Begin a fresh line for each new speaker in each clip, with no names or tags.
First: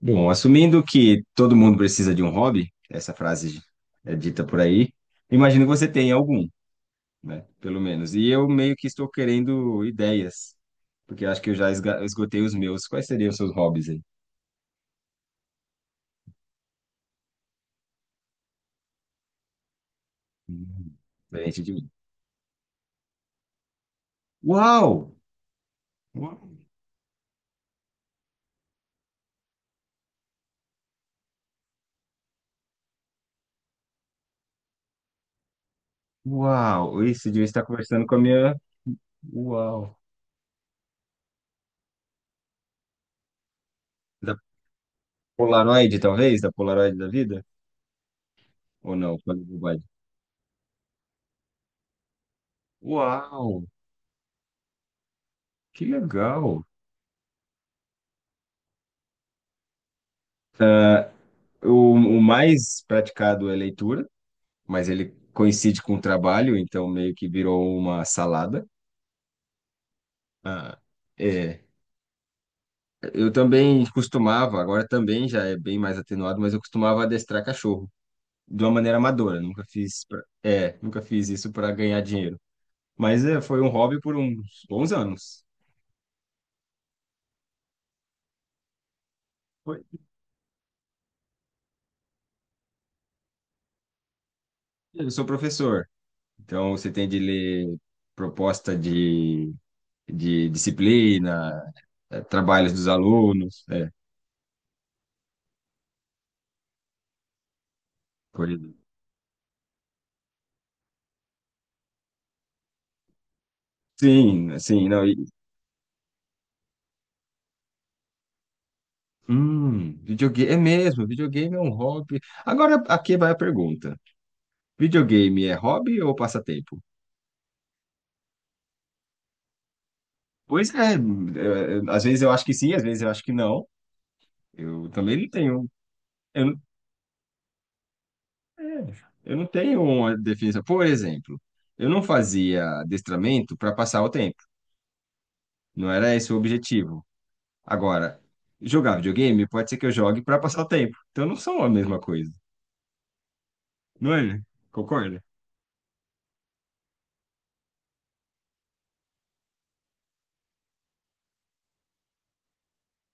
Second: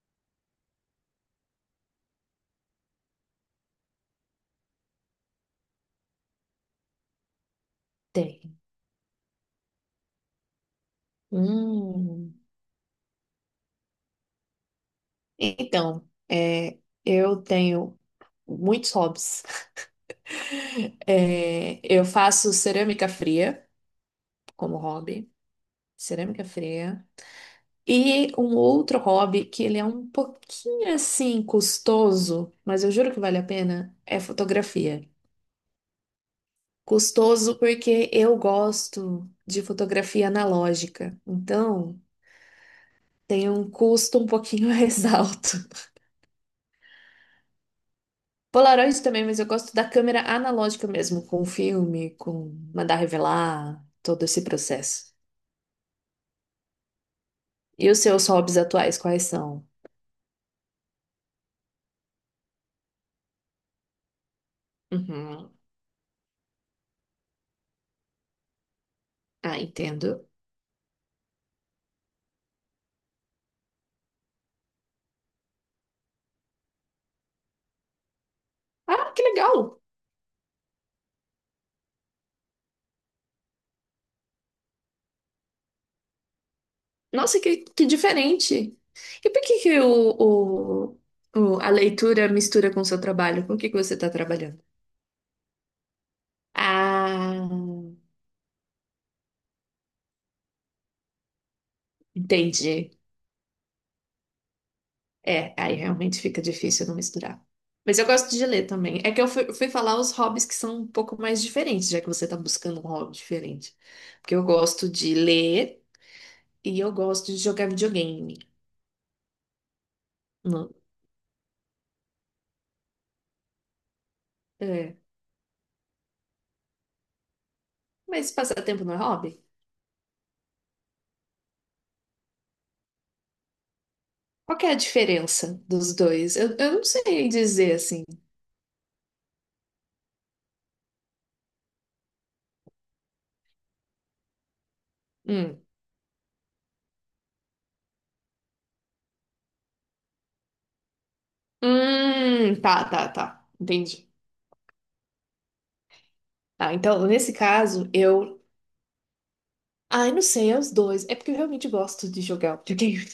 Bom, assumindo que todo mundo precisa de um hobby, essa frase é dita por aí, imagino que você tenha algum, né? Pelo menos. E eu
Tem.
meio que estou querendo ideias, porque eu acho que eu já
Hum.
esgotei os meus. Quais seriam os seus hobbies aí?
Então, eu tenho muitos hobbies.
Hum. Diferente de
É,
mim.
eu faço cerâmica fria como
Uau!
hobby, cerâmica fria. E um outro hobby que ele é um pouquinho assim custoso, mas eu juro que vale a pena, é fotografia.
Uau! Isso devia
Custoso
estar conversando
porque
com a
eu
minha.
gosto de
Uau!
fotografia analógica, então tem um custo um
Da
pouquinho mais alto.
Polaroid, talvez? Da Polaroid da vida? Ou
Polaroid
não?
também, mas
Falei
eu gosto
bobagem.
da câmera analógica mesmo, com filme, com mandar
Uau!
revelar, todo esse processo.
Que legal!
E os seus hobbies atuais, quais são?
Ah, o mais praticado é leitura, mas ele
Uhum.
coincide com o trabalho, então meio que virou uma salada.
Ah, entendo.
Ah, é. Eu também costumava, agora também já é bem mais atenuado, mas eu costumava adestrar cachorro de uma maneira
Ah, que
amadora.
legal!
Nunca fiz isso para ganhar dinheiro. Mas é, foi um hobby por uns bons anos.
Nossa, que diferente! E por que que
Foi.
a leitura mistura com o seu trabalho? Com o que que você está trabalhando?
Eu sou professor, então você tem de
Ah,
ler proposta de disciplina, trabalhos dos
entendi.
alunos.
É, aí realmente fica difícil não misturar. Mas eu gosto de
Pois é.
ler também. É que eu fui falar os hobbies que são um pouco mais diferentes, já que você tá buscando um hobby diferente. Porque eu
Sim, assim,
gosto
não.
de
E,
ler e eu gosto de jogar videogame.
hum, videogame é
Não,
mesmo, videogame é um hobby. Agora aqui vai a pergunta.
é.
Videogame é hobby ou passatempo?
Mas passatempo não é hobby?
Pois é, às vezes eu acho que sim, às vezes eu acho que não.
Qual que é a
Eu também não
diferença
tenho,
dos dois?
eu
Eu,
não,
eu não sei dizer assim.
é, eu não tenho uma definição. Por exemplo, eu não fazia adestramento para passar o tempo.
Hum.
Não era esse o objetivo. Agora, jogar videogame pode ser que eu jogue para passar o tempo. Então não são a mesma coisa,
Tá, tá, tá. Entendi.
não é? Concorda?
Tá, então, nesse caso, eu. Ai, não sei, é os dois. É porque eu realmente gosto de jogar videogame.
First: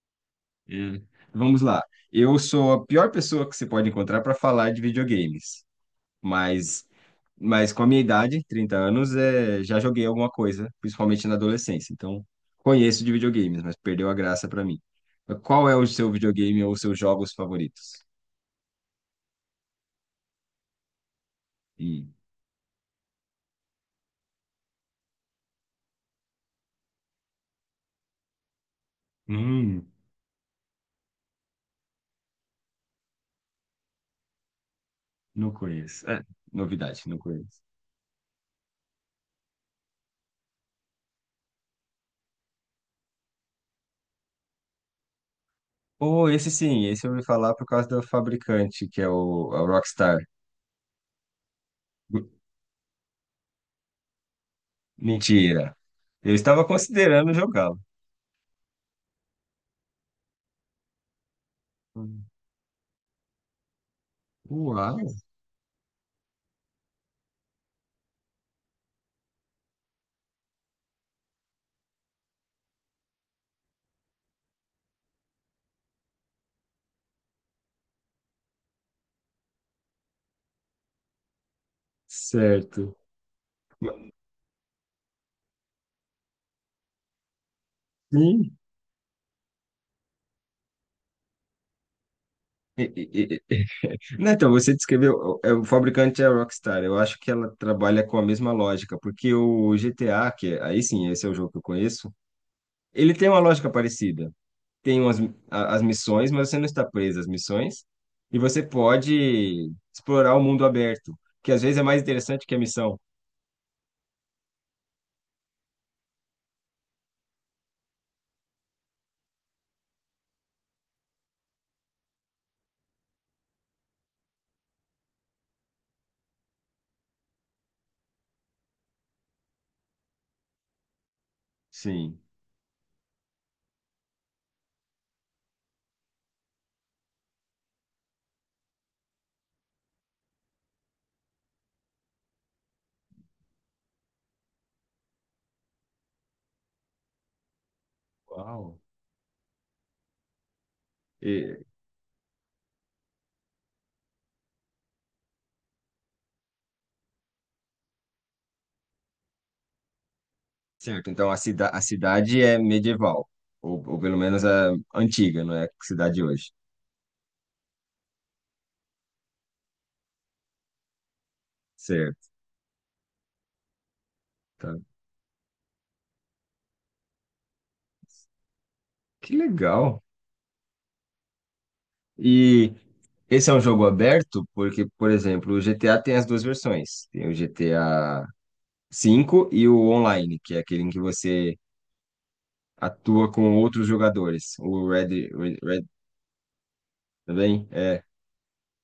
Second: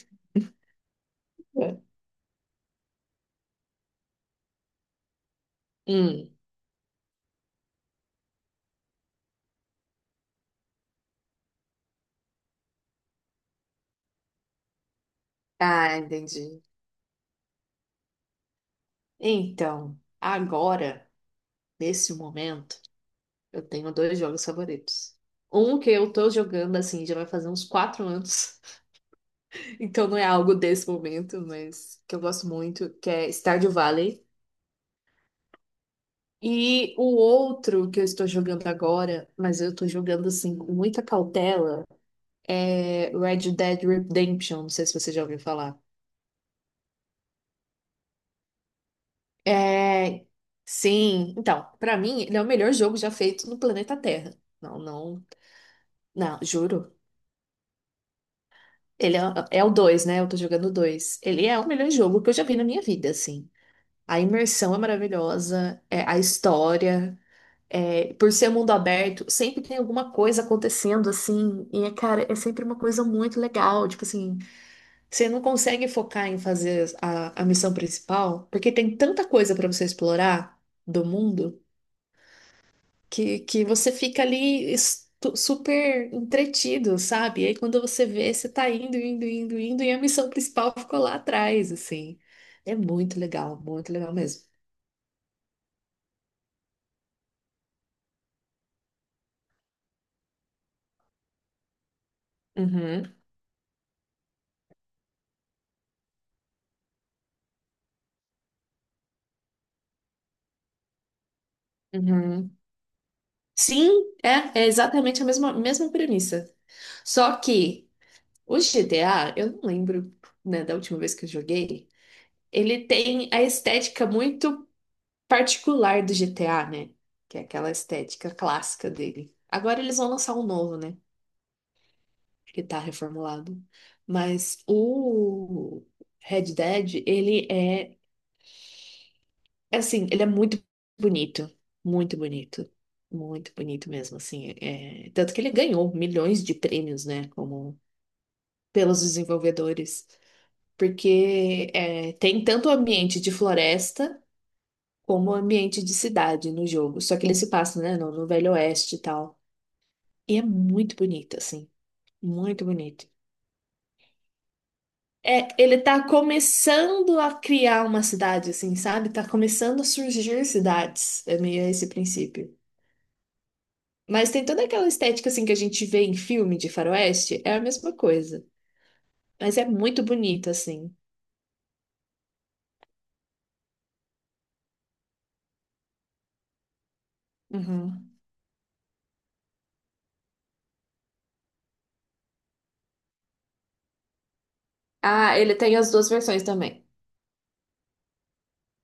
É. Vamos lá. Eu sou a pior pessoa que você pode encontrar para falar de videogames,
Hum.
mas, mas com a minha idade, 30 anos, já joguei alguma coisa, principalmente na adolescência. Então, conheço de videogames, mas perdeu a graça para mim. Qual é o
Ah,
seu videogame
entendi.
ou os seus jogos favoritos?
Então, agora,
E,
nesse momento, eu tenho dois jogos favoritos. Um que eu tô jogando, assim, já vai fazer uns 4 anos.
hum,
Então não é algo desse momento, mas que eu gosto muito, que é Stardew Valley.
não conheço. É,
E
novidade,
o
não conheço.
outro que eu estou jogando agora, mas eu tô jogando, assim, com muita cautela, é Red Dead Redemption. Não sei se você já ouviu falar.
Oh, esse sim, esse eu ouvi falar por causa do fabricante, que é a Rockstar.
É. Sim, então, pra mim, ele é o melhor jogo já feito no planeta Terra. Não, não.
Mentira. Eu
Não,
estava
juro.
considerando jogá-lo.
Ele é o dois, né? Eu tô jogando o dois. Ele é o melhor jogo que eu já vi na minha vida, assim. A imersão é
Uau,
maravilhosa, a história, por ser um mundo aberto, sempre tem alguma coisa acontecendo, assim. E, cara, é sempre uma coisa muito legal. Tipo assim, você não consegue focar em fazer a missão principal, porque tem tanta coisa pra você explorar do mundo
certo.
que você fica ali super entretido, sabe? E aí quando você vê, você
Sim.
tá indo, indo, indo, indo, e a missão principal ficou lá atrás, assim. É
E- e- e-
muito legal
Não,
mesmo.
então, você descreveu, o fabricante é a Rockstar, eu acho que ela trabalha com a mesma lógica, porque o GTA, aí sim, esse é o jogo que eu conheço,
Uhum,
ele tem uma lógica parecida. Tem umas, as missões, mas você não está preso às missões, e você pode explorar o mundo aberto, que às vezes é mais interessante
uhum.
que a missão.
Sim, é exatamente a mesma premissa. Só que o GTA, eu não lembro, né, da última vez que eu joguei, ele tem a estética muito particular do GTA, né? Que é aquela estética clássica dele. Agora eles vão lançar um novo, né?
Sim.
Que tá reformulado. Mas o Red Dead, ele é, assim, ele é muito bonito, muito bonito, muito bonito mesmo, assim, tanto que ele ganhou milhões de prêmios, né, como
Uau.
pelos desenvolvedores,
E-
porque tem tanto o ambiente de floresta como o ambiente de cidade no jogo, só que ele se passa, né, no Velho Oeste e tal, e é muito
Certo, então
bonito, assim,
a cidade é
muito bonito.
medieval, ou pelo menos a antiga,
É,
não é a
ele tá
cidade hoje.
começando a criar uma cidade, assim, sabe? Tá começando a surgir cidades. É meio esse
Certo,
princípio. Mas tem toda
tá.
aquela estética, assim, que a gente vê em filme de faroeste. É a mesma coisa.
Que
Mas é
legal.
muito bonito, assim.
E esse é um jogo aberto porque, por exemplo, o GTA tem as duas versões. Tem o GTA
Uhum.
cinco e o online, que é aquele em que você atua com outros jogadores. O Red,
Ah, ele
Red,
tem
Red
as duas versões também.
também é.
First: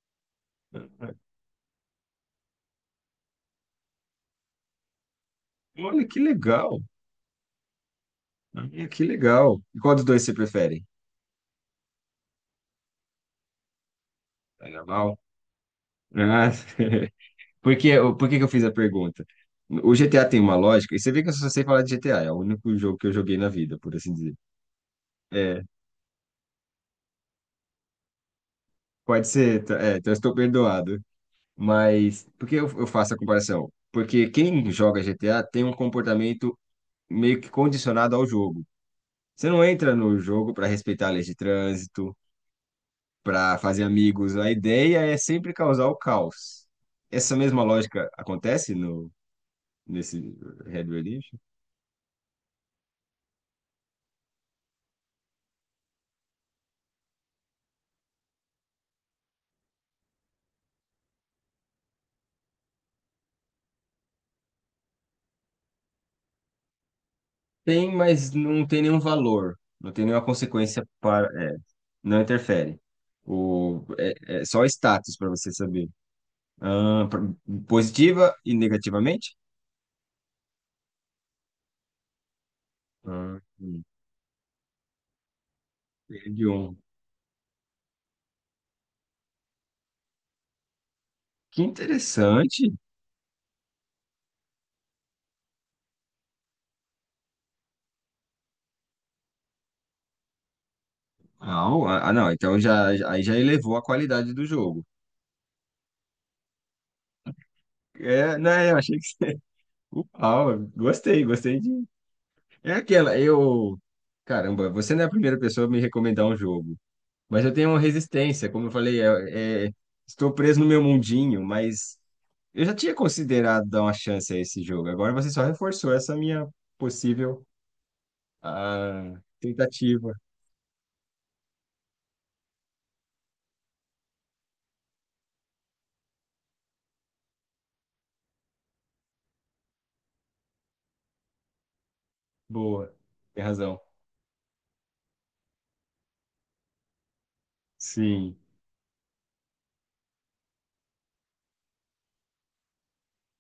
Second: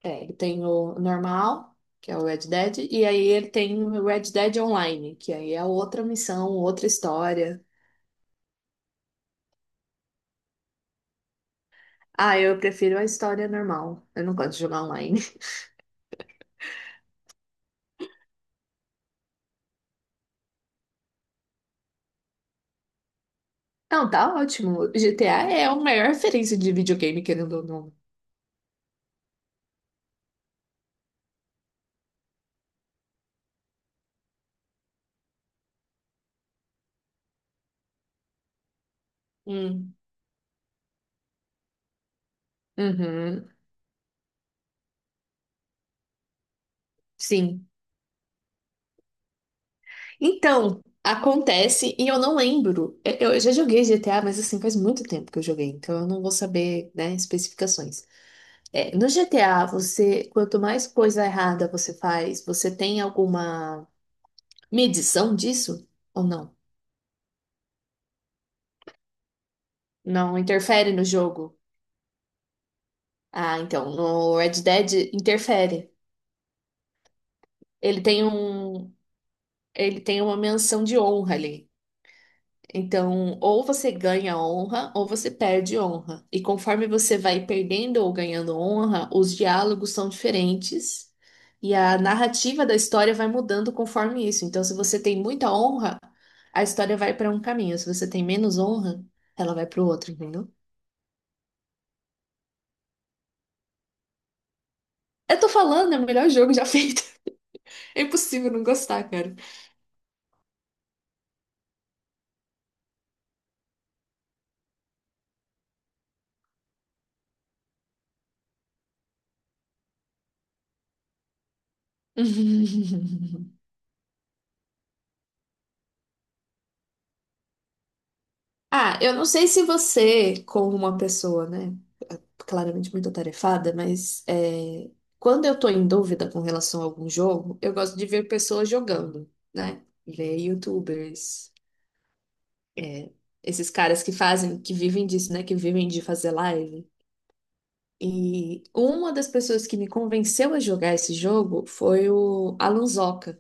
É, ele tem o normal, que é o Red Dead, e aí ele tem o Red Dead Online, que aí é outra
Olha que
missão,
legal.
outra história.
Olha que legal. E qual dos dois você prefere?
Ah, eu prefiro a história normal. Eu não gosto de jogar
Carnaval?
online.
Ah, por que, por que que eu fiz a pergunta? O GTA tem uma lógica, e você vê que eu só sei falar de GTA, é o único jogo que eu joguei na vida, por
Não,
assim dizer.
tá ótimo. GTA
É,
é a maior referência de videogame, querendo ou não.
pode ser, então eu estou perdoado. Mas por que eu faço a comparação? Porque quem joga GTA tem um comportamento meio que condicionado ao jogo. Você não entra
Hum.
no jogo para respeitar a lei de trânsito,
Uhum,
para fazer amigos. A ideia é sempre causar o caos. Essa mesma
sim.
lógica acontece no nesse Red
Então,
Redemption?
acontece, e eu não lembro. Eu já joguei GTA, mas assim, faz muito tempo que eu joguei, então eu não vou saber, né, especificações. É, no GTA, você, quanto mais coisa errada você faz, você tem alguma medição disso? Ou não?
Tem, mas não tem nenhum valor, não tem nenhuma
Não
consequência
interfere no
para,
jogo?
não interfere.
Ah,
O,
então, no
é, É
Red
só
Dead
status para você saber.
interfere.
Ah,
Ele tem
positiva e
um,
negativamente?
ele tem uma menção de honra ali. Então,
Ah,
ou você ganha honra ou você perde honra. E
entendi um.
conforme você vai perdendo ou ganhando honra, os diálogos são diferentes
Que
e a narrativa
interessante.
da história vai mudando conforme isso. Então, se você tem muita honra, a história vai para um caminho. Se você tem menos honra, ela vai para o outro, entendeu?
Ah, não, então aí já elevou a qualidade do jogo.
Eu tô falando, é o melhor jogo já feito. É
É,
impossível não
né, eu achei que
gostar, cara.
você... Uau, gostei, gostei de... É aquela, eu... Caramba, você não é a primeira pessoa a me recomendar um jogo, mas eu tenho uma resistência, como eu falei, estou preso no meu mundinho, mas eu já tinha considerado dar uma chance a esse jogo, agora você só reforçou essa minha possível
Ah, eu não sei se
Tentativa.
você, como uma pessoa, né, claramente muito atarefada, mas quando eu tô em dúvida com relação a algum jogo, eu gosto de ver pessoas jogando, né? Ver YouTubers,
Boa.
é,
Tem
esses
razão.
caras que fazem, que vivem disso, né? Que vivem de fazer live.
Sim,
E uma das pessoas que me convenceu a jogar esse jogo foi o Alan Zoca.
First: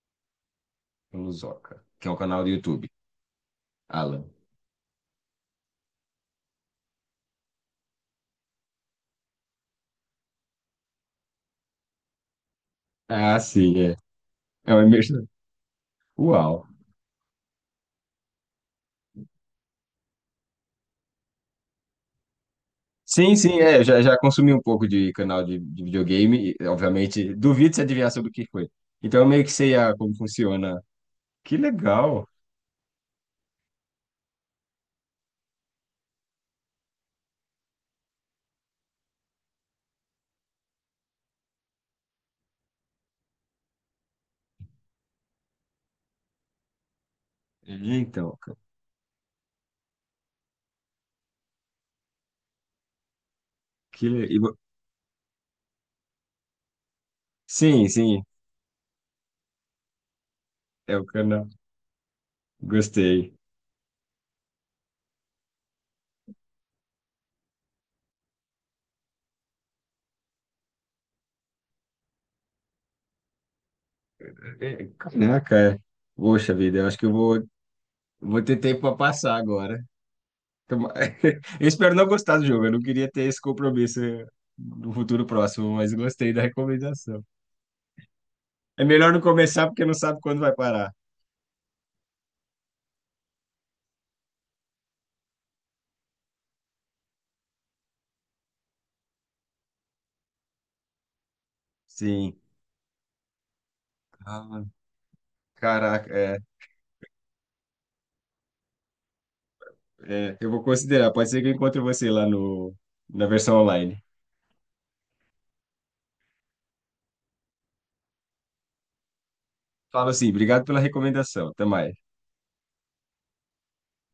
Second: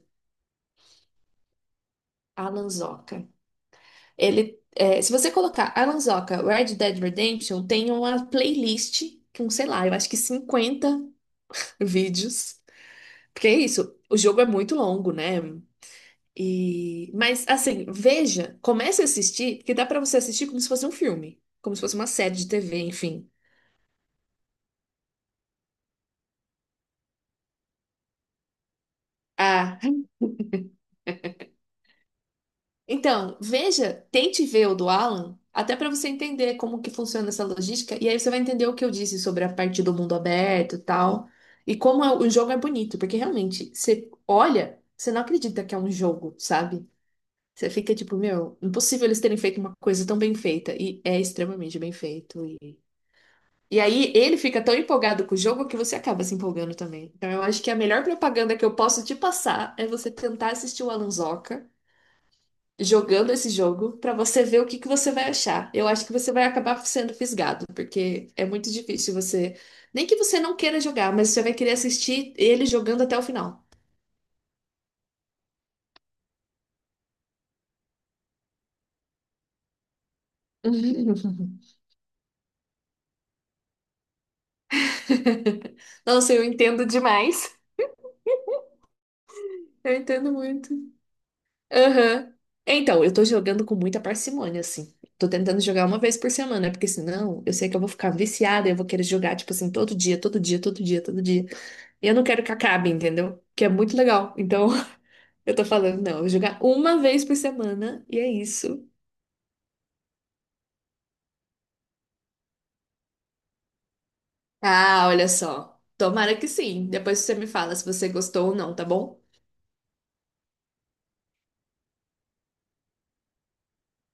Luzoca, que é um canal do
Alan
YouTube.
Zoca.
Alan.
Ele, se você colocar Alan Zoca Red Dead Redemption, tem uma playlist com, sei lá, eu acho que 50 vídeos.
Ah,
Porque é
sim,
isso,
é.
o jogo é
É
muito
uma
longo,
imersão.
né?
Uau.
E, mas assim, veja, comece a assistir, porque dá pra você assistir como se fosse um filme, como se fosse uma série de TV, enfim.
Sim, sim, é. Eu já consumi um pouco de canal de videogame. Obviamente, duvido se adivinhar sobre o que foi. Então, eu meio que sei
Ah,
como funciona. Que legal.
então, veja, tente ver o do Alan, até pra você entender como que funciona essa logística, e aí você vai entender o que eu disse sobre a parte do mundo aberto e tal, e como o jogo é bonito, porque realmente, você olha, você não acredita que é um jogo, sabe? Você
É,
fica tipo,
então. Ca-
meu, impossível eles terem feito uma coisa tão bem feita. E é extremamente bem feito. E
que
aí
le-
ele
e vo-
fica tão empolgado com o jogo que você acaba se empolgando também. Então eu acho que a
Sim,
melhor
sim,
propaganda que eu posso te passar é você tentar assistir o
é o
Alan
canal.
Zoca jogando
Gostei.
esse jogo pra você ver o que que você vai achar. Eu acho que você vai acabar sendo fisgado, porque é muito difícil você, nem que você não queira jogar, mas você vai querer assistir ele jogando até o final.
É, caraca, é. Poxa vida, eu acho que eu vou ter tempo para passar agora. Toma- Eu espero não gostar do jogo. Eu não queria ter esse compromisso no futuro próximo, mas gostei
Nossa,
da
eu entendo
recomendação.
demais.
É melhor não começar porque não
Eu
sabe
entendo
quando vai
muito.
parar.
Aham. Então, eu tô jogando com muita parcimônia, assim. Tô tentando jogar uma vez por semana, porque senão eu sei que eu vou ficar viciada, eu vou querer jogar, tipo assim, todo dia, todo dia, todo dia, todo dia. E eu não
Sim.
quero que acabe, entendeu? Que é muito legal.
Ah,
Então, eu tô falando, não,
caraca,
eu vou
é,
jogar uma vez por semana e é isso.
é. Eu vou considerar. Pode ser que eu encontre você lá no, na versão online.
Ah, olha só. Tomara que sim. Depois você me fala se você gostou ou não, tá bom?
Falo assim, obrigado pela recomendação. Até mais.